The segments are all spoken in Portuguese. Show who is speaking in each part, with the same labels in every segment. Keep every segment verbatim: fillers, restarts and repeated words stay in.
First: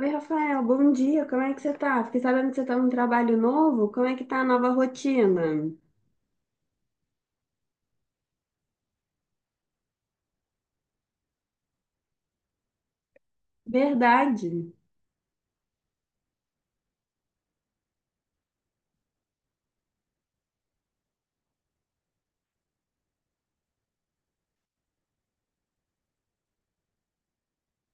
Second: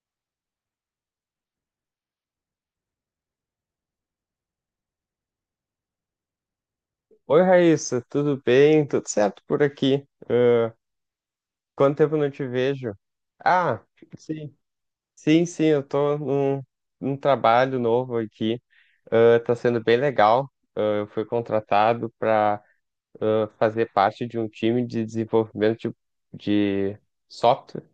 Speaker 1: Oi, Rafael, bom dia, como é que você tá? Fiquei sabendo que você tá num trabalho novo, como é que tá a nova rotina?
Speaker 2: Oi, Raíssa, tudo bem? Tudo certo por aqui? Ah, quanto tempo não te vejo? Ah, sim,
Speaker 1: Verdade.
Speaker 2: sim, sim, eu tô num, num trabalho novo aqui. Ah, tá sendo bem legal. Ah, eu fui contratado para fazer parte de um time de desenvolvimento de, de software,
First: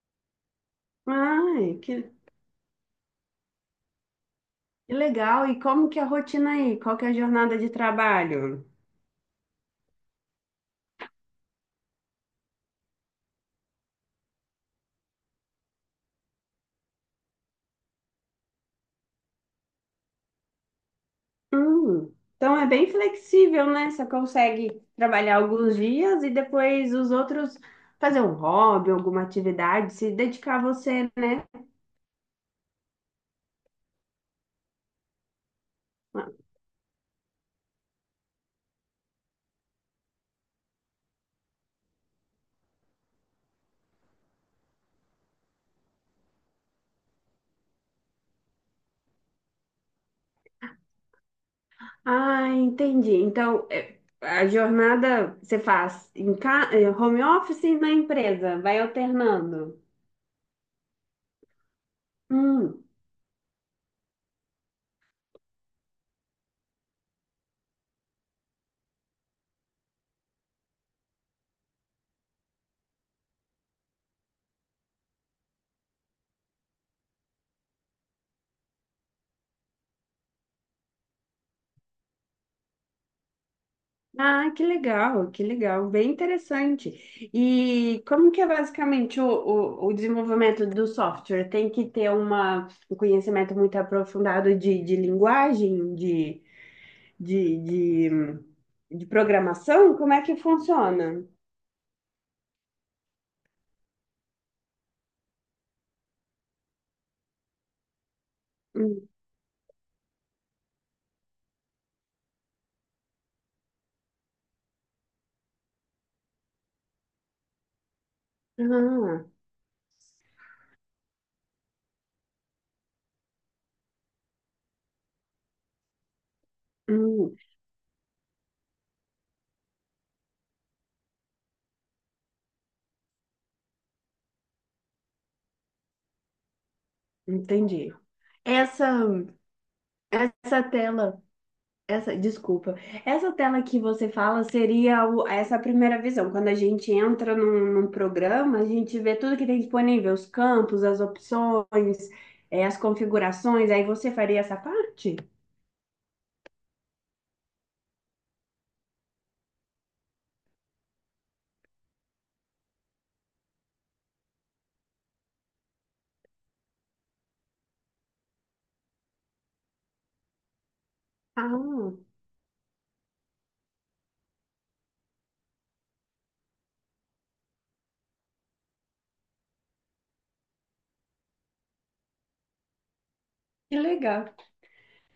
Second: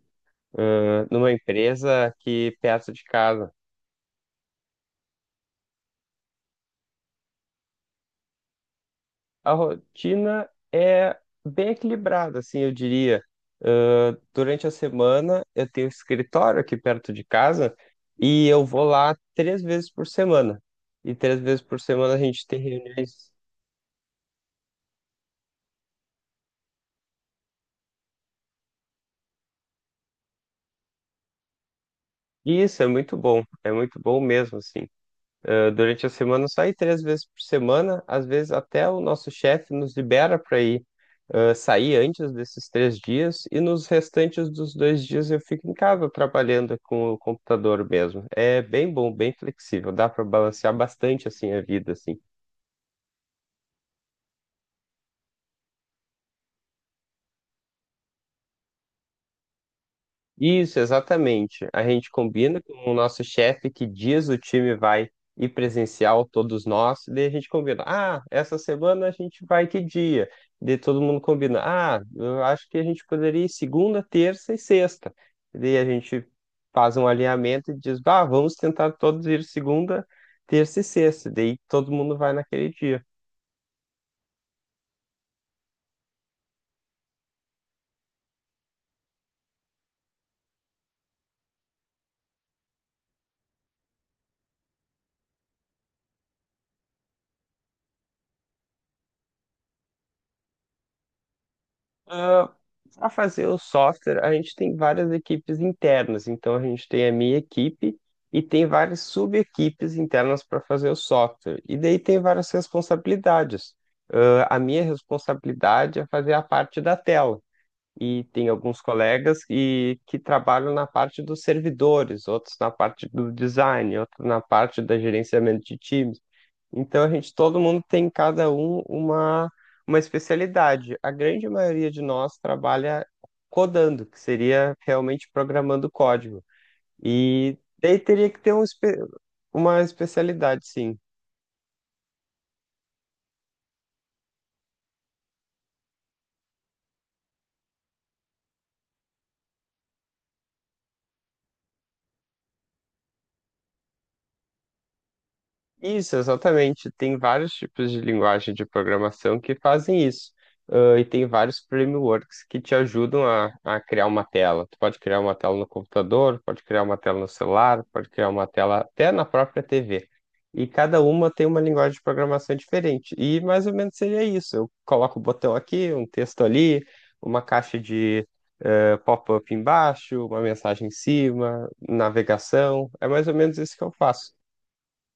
Speaker 2: ah, numa
Speaker 1: Ai, que,
Speaker 2: empresa aqui perto de casa.
Speaker 1: que legal. E como que é a rotina aí? Qual que é a jornada de trabalho?
Speaker 2: A rotina é bem equilibrada, assim, eu diria. Ah, durante a semana, eu tenho um escritório aqui perto de casa e eu vou lá três vezes por semana. E três vezes por
Speaker 1: Hum,
Speaker 2: semana a gente
Speaker 1: então
Speaker 2: tem
Speaker 1: é bem
Speaker 2: reuniões.
Speaker 1: flexível, né? Você consegue trabalhar alguns dias e depois os outros fazer um hobby, alguma atividade, se dedicar a você, né?
Speaker 2: Isso é muito bom, é muito bom mesmo, assim. Eh, durante a semana, só ir três vezes por semana. Às vezes, até o nosso chefe nos libera para ir eh, sair antes desses três dias, e nos restantes dos dois dias eu fico em casa trabalhando com o computador mesmo. É bem bom, bem flexível, dá para balancear bastante assim a vida, assim.
Speaker 1: Ah, entendi. Então, é, a jornada você faz em ca... eh, home office e na empresa, vai alternando.
Speaker 2: Isso, exatamente. A gente combina
Speaker 1: Hum.
Speaker 2: com o nosso chefe que dias o time vai ir presencial, todos nós, e daí a gente combina. Ah, essa semana a gente vai que dia? Daí todo mundo combina. Ah, eu acho que a gente poderia ir segunda, terça e sexta. E daí a gente faz um alinhamento e diz, bah, vamos tentar todos ir segunda, terça e sexta. E daí todo mundo vai naquele dia.
Speaker 1: Ah, que legal, que legal, bem interessante. E como que é basicamente o, o, o desenvolvimento do software? Tem que ter uma, um conhecimento muito aprofundado de, de linguagem, de, de, de, de programação? Como é que funciona?
Speaker 2: Para fazer o software, a gente tem várias equipes internas. Então, a gente tem a minha equipe e tem várias
Speaker 1: Hum.
Speaker 2: sub-equipes internas para fazer o software. E daí tem várias responsabilidades. Ah, a minha responsabilidade é fazer a parte da tela. E tem alguns
Speaker 1: Ah,
Speaker 2: colegas que, que trabalham na parte dos servidores, outros na parte do design, outros na parte da gerenciamento de times. Então a gente,
Speaker 1: hum,
Speaker 2: todo mundo tem cada um uma, uma especialidade. A grande maioria de nós trabalha codando, que seria realmente programando código. E
Speaker 1: entendi.
Speaker 2: daí teria que ter um espe-
Speaker 1: Essa.
Speaker 2: uma
Speaker 1: Essa
Speaker 2: especialidade, sim.
Speaker 1: tela, essa, desculpa, essa tela que você fala seria o- essa primeira visão. Quando a gente entra num, num programa, a gente vê tudo que tem disponível, os campos, as opções, eh, as configurações. Aí você faria essa parte?
Speaker 2: Isso, exatamente. Tem vários tipos de linguagem de programação que fazem isso. Ah, e tem vários frameworks que te ajudam a, a criar uma tela. Tu pode criar uma tela no computador, pode criar uma tela no celular, pode criar uma tela até na própria T V. E cada uma tem uma
Speaker 1: Ah,
Speaker 2: linguagem de programação diferente. E mais ou menos seria isso. Eu coloco um botão aqui, um texto ali, uma caixa de eh, pop-up embaixo, uma mensagem em cima, navegação. É mais ou menos isso
Speaker 1: que
Speaker 2: que eu faço.
Speaker 1: legal.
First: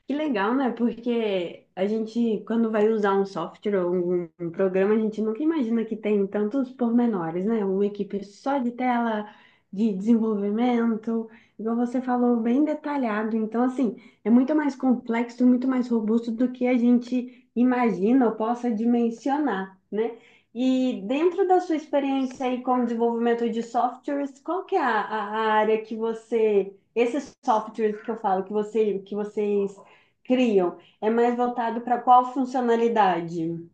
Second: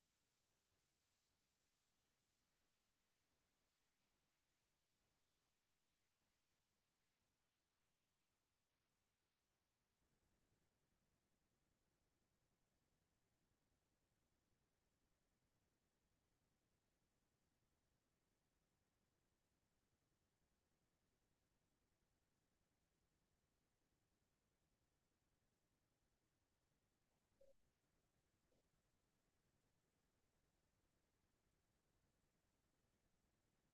Speaker 1: Que legal, né? Porque a gente, quando vai usar um software ou um, um programa, a gente nunca imagina que tem tantos pormenores, né? Uma equipe só de tela, de desenvolvimento, igual você falou, bem detalhado. Então, assim, é muito mais complexo, muito mais robusto do que a gente imagina ou possa dimensionar, né? E dentro da sua experiência aí com desenvolvimento de softwares, qual que é a, a a área que você esses softwares que eu falo, que você, que vocês criam. É mais voltado para qual funcionalidade?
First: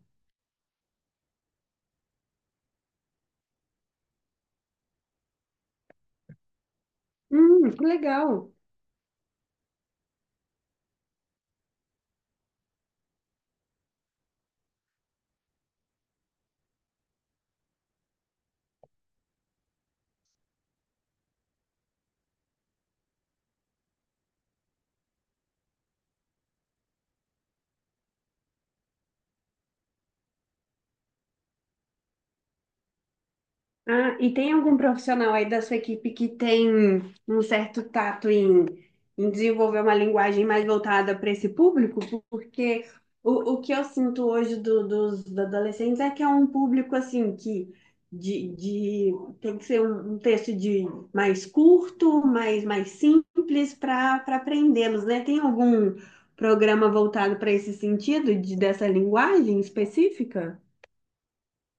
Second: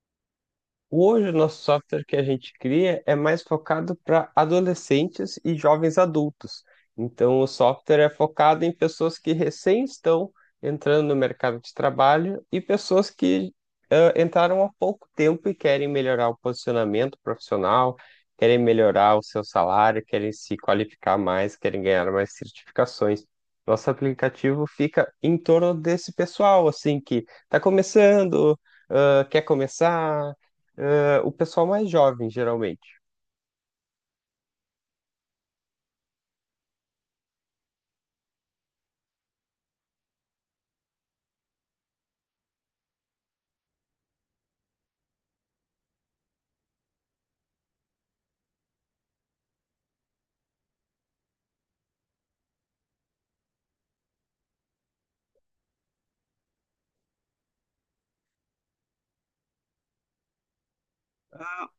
Speaker 2: Hoje, o nosso software que a gente cria é mais focado para adolescentes e jovens adultos. Então, o
Speaker 1: Hum, que
Speaker 2: software é
Speaker 1: legal.
Speaker 2: focado em pessoas que recém estão entrando no mercado de trabalho e pessoas que ah, entraram há pouco tempo e querem melhorar o posicionamento profissional, querem melhorar o seu salário, querem se qualificar mais, querem ganhar mais certificações. Nosso aplicativo fica em torno desse pessoal, assim, que está começando, ah, quer começar eh, o pessoal mais jovem, geralmente.
Speaker 1: Ah, e tem algum profissional aí da sua equipe que tem um certo tato em, em desenvolver uma linguagem mais voltada para esse público? Porque o, o que eu sinto hoje do- dos adolescentes é que é um público assim que de, de- tem que ser um, um texto de mais curto, mais, mais simples para para aprendê-los, né? Tem algum programa voltado para esse sentido de, dessa linguagem específica?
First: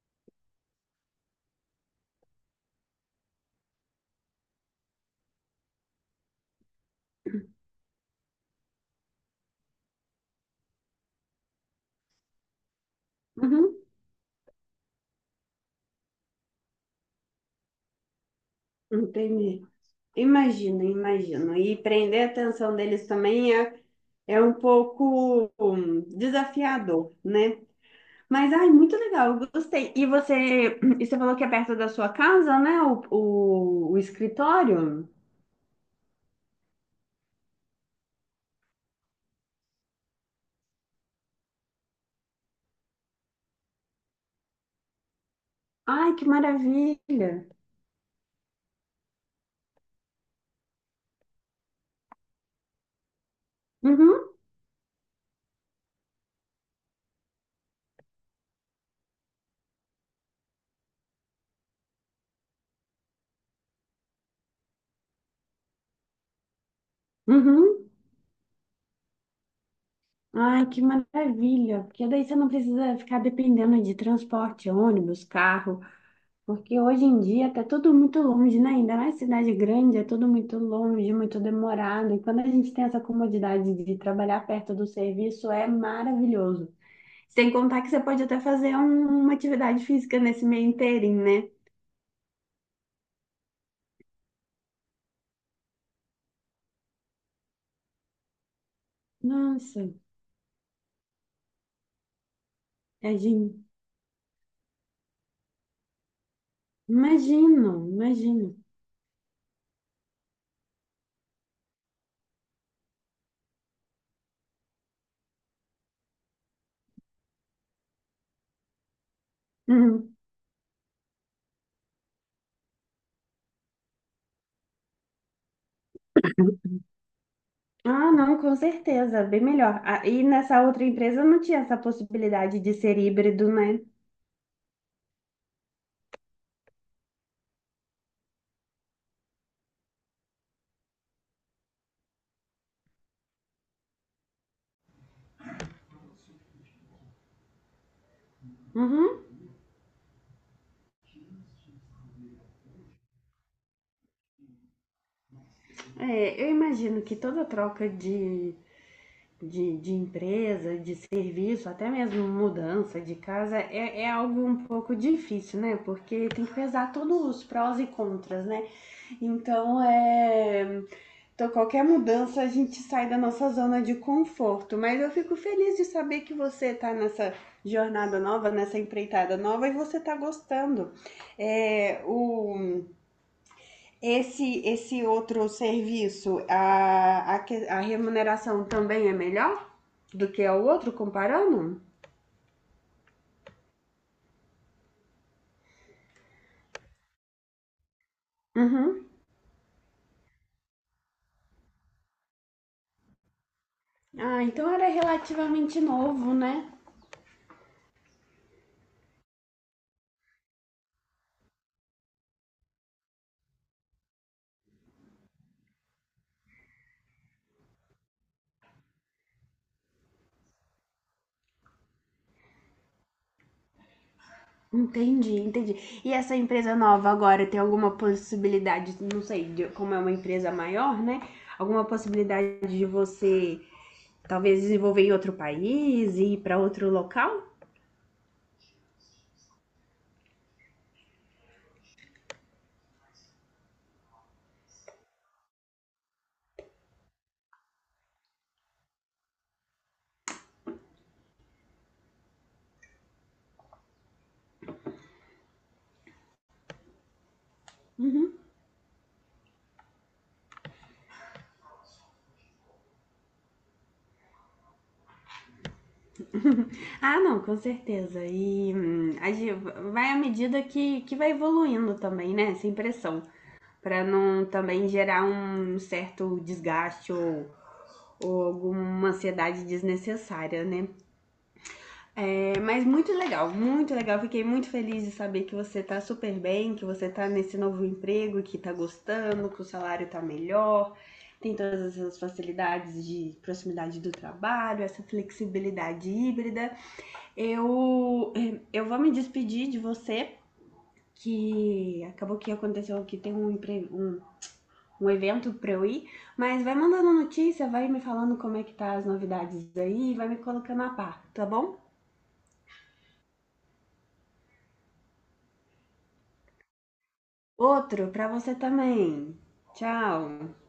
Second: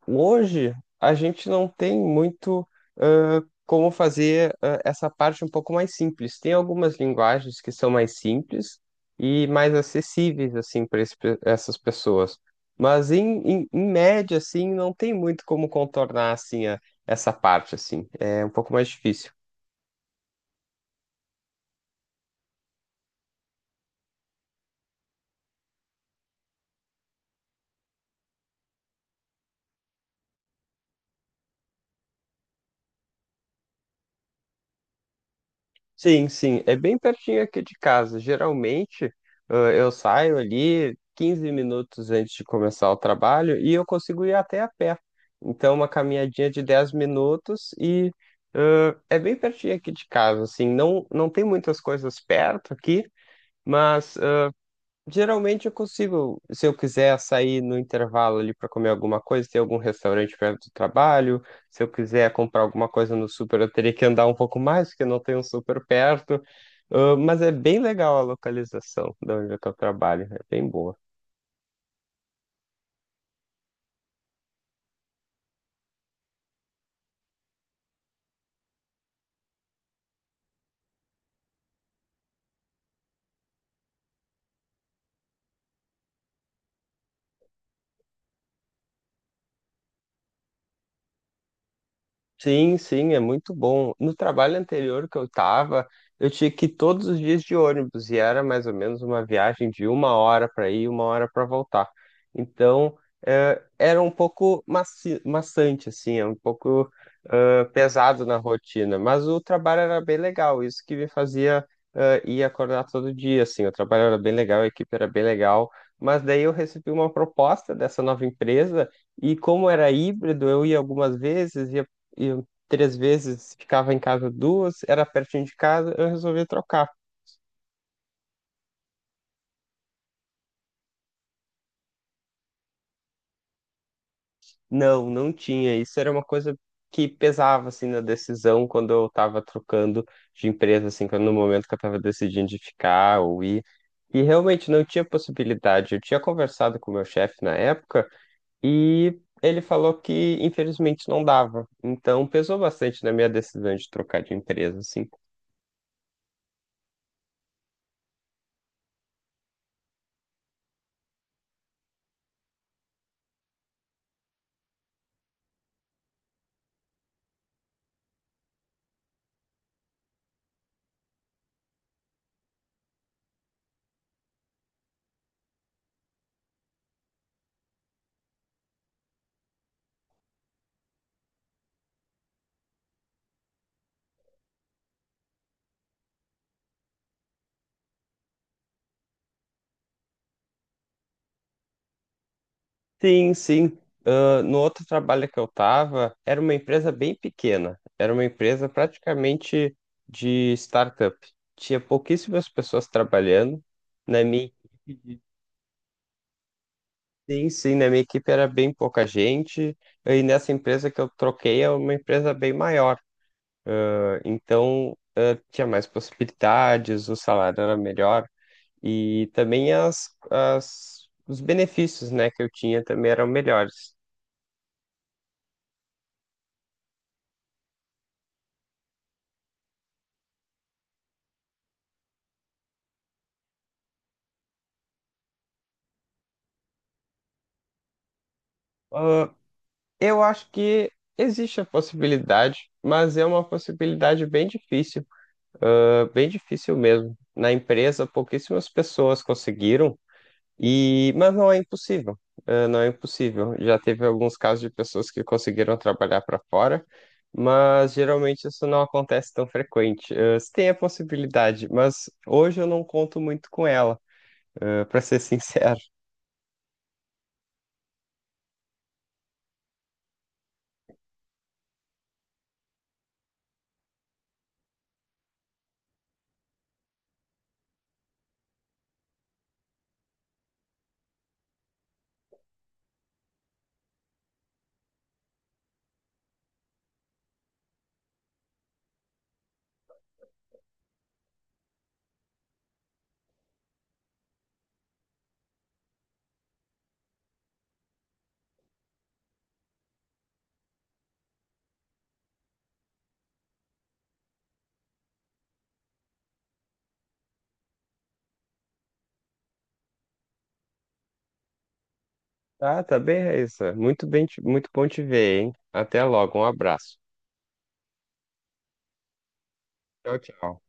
Speaker 2: Hoje, a gente não tem muito eh, como fazer eh, essa parte um pouco mais simples. Tem algumas linguagens que são mais simples e mais acessíveis, assim, para essas pessoas. Mas, em, em,
Speaker 1: Uhum,
Speaker 2: em média, assim, não tem muito como contornar, assim, a- essa parte, assim. É um pouco mais difícil.
Speaker 1: entendi. Imagino, imagino. E prender a atenção deles também é, é um pouco hum, desafiador, né? Mas, ai, muito legal, eu gostei. E você, e você falou que é perto da sua casa, né? O, o, o escritório?
Speaker 2: Sim, sim, é bem pertinho aqui de casa. Geralmente, ãh, eu saio ali quinze minutos antes de começar o trabalho e eu consigo ir até a pé. Então, uma
Speaker 1: Ai, que
Speaker 2: caminhadinha de dez
Speaker 1: maravilha.
Speaker 2: minutos e ãh, é bem pertinho aqui de casa, assim, não, não tem muitas coisas perto aqui,
Speaker 1: Uhum,
Speaker 2: mas geralmente eu consigo, se eu quiser sair no intervalo ali para comer alguma coisa, tem algum restaurante perto do trabalho. Se eu quiser comprar alguma coisa no super, eu teria que andar um pouco mais, porque não tem um super perto. Ah, mas é bem
Speaker 1: uhum.
Speaker 2: legal a localização de onde é que eu trabalho, é bem
Speaker 1: Ai, que
Speaker 2: boa.
Speaker 1: maravilha. Porque daí você não precisa ficar dependendo de transporte, ônibus, carro. Porque hoje em dia tá tudo muito longe, né? Ainda mais cidade grande, é tudo muito longe, muito demorado. E quando a gente tem essa comodidade de trabalhar perto do serviço, é maravilhoso. Sem contar que você pode até fazer um- uma atividade física nesse meio inteirinho, né?
Speaker 2: Sim, sim, é muito bom. No trabalho anterior que eu tava, eu tinha que ir todos os dias de ônibus e era mais ou menos uma viagem
Speaker 1: Nossa,
Speaker 2: de uma hora para ir e uma hora para voltar. Então,
Speaker 1: é
Speaker 2: eh,
Speaker 1: de-
Speaker 2: era um pouco maci maçante, assim, é um pouco eh,
Speaker 1: imagino,
Speaker 2: pesado na
Speaker 1: imagino.
Speaker 2: rotina, mas o trabalho era bem legal, isso que me fazia eh, ir acordar todo dia, assim, o trabalho era bem legal, a equipe era bem legal, mas daí eu recebi uma proposta dessa nova empresa. E como era
Speaker 1: Uhum.
Speaker 2: híbrido, eu ia algumas vezes, ia eu três vezes ficava em casa duas, era pertinho de casa, eu resolvia trocar.
Speaker 1: Ah, não, com certeza, bem melhor. Ah, e nessa outra empresa não tinha essa possibilidade de ser híbrido, né?
Speaker 2: Não, não tinha. Isso era uma coisa que pesava assim na decisão quando eu estava trocando de empresa, assim, quando no momento que eu estava decidindo de ficar ou ir. E realmente não tinha possibilidade. Eu tinha conversado com o meu chefe na época
Speaker 1: Uhum.
Speaker 2: e ele falou que infelizmente não dava. Então pesou bastante na minha decisão de trocar de empresa, assim.
Speaker 1: É, eu imagino que toda troca de de, de empresa, de serviço, até mesmo mudança de casa, é, é algo um pouco difícil, né? Porque tem que pesar todos os prós e contras, né? Então, é, então, qualquer mudança a gente sai da nossa zona de conforto. Mas eu fico feliz de saber que você tá nessa jornada nova, nessa empreitada nova e você tá gostando. É, o esse, esse outro serviço, a, a, que- a remuneração também é melhor do que o outro, comparando?
Speaker 2: Sim, sim. Ah, no outro trabalho que eu estava, era uma empresa bem pequena, era uma empresa
Speaker 1: Uhum.
Speaker 2: praticamente de startup. Tinha pouquíssimas pessoas trabalhando. Na
Speaker 1: Ah,
Speaker 2: minha
Speaker 1: então era
Speaker 2: equipe,
Speaker 1: relativamente novo, né?
Speaker 2: sim, sim, na minha equipe era bem pouca gente. E nessa empresa que eu troquei é uma empresa bem maior. Então, eh, tinha mais possibilidades, o salário era melhor e também as, as, os benefícios, né, que eu tinha também eram melhores.
Speaker 1: Entendi, entendi. E essa empresa nova agora tem alguma possibilidade, não sei, de- como é uma empresa maior, né? Alguma possibilidade de você talvez desenvolver em outro país e ir para outro local?
Speaker 2: Ah, eu acho que existe a possibilidade, mas é uma possibilidade bem difícil, ah, bem difícil mesmo. Na empresa, pouquíssimas pessoas conseguiram, e mas não é impossível, ah, não é impossível. Já teve alguns casos de pessoas que conseguiram trabalhar para fora, mas geralmente isso não acontece tão frequente. Ah, se tem a possibilidade, mas hoje eu não conto muito com ela, para ser sincero.
Speaker 1: Ah, não, com certeza. E hum, a gente vai à medida que, que vai evoluindo também, né? Sem pressão. Para não também gerar um certo desgaste ou, ou alguma ansiedade desnecessária, né? É, mas muito legal, muito legal. Fiquei muito feliz de saber que você tá super bem, que você tá nesse novo emprego, que tá gostando, que o salário tá melhor. Tem todas essas facilidades de proximidade do trabalho, essa flexibilidade híbrida. Eu, eh, eu vou me despedir de você, que acabou que aconteceu que tem um, um, um evento pra eu ir, mas vai mandando notícia, vai me falando como é que tá as novidades aí, vai me colocando a par, tá bom?
Speaker 2: Ah, tá bem, Raíssa. Muito bem, te- muito bom te ver, hein? Até logo, um abraço.
Speaker 1: Outro pra você também.
Speaker 2: Tchau,
Speaker 1: Tchau.
Speaker 2: tchau.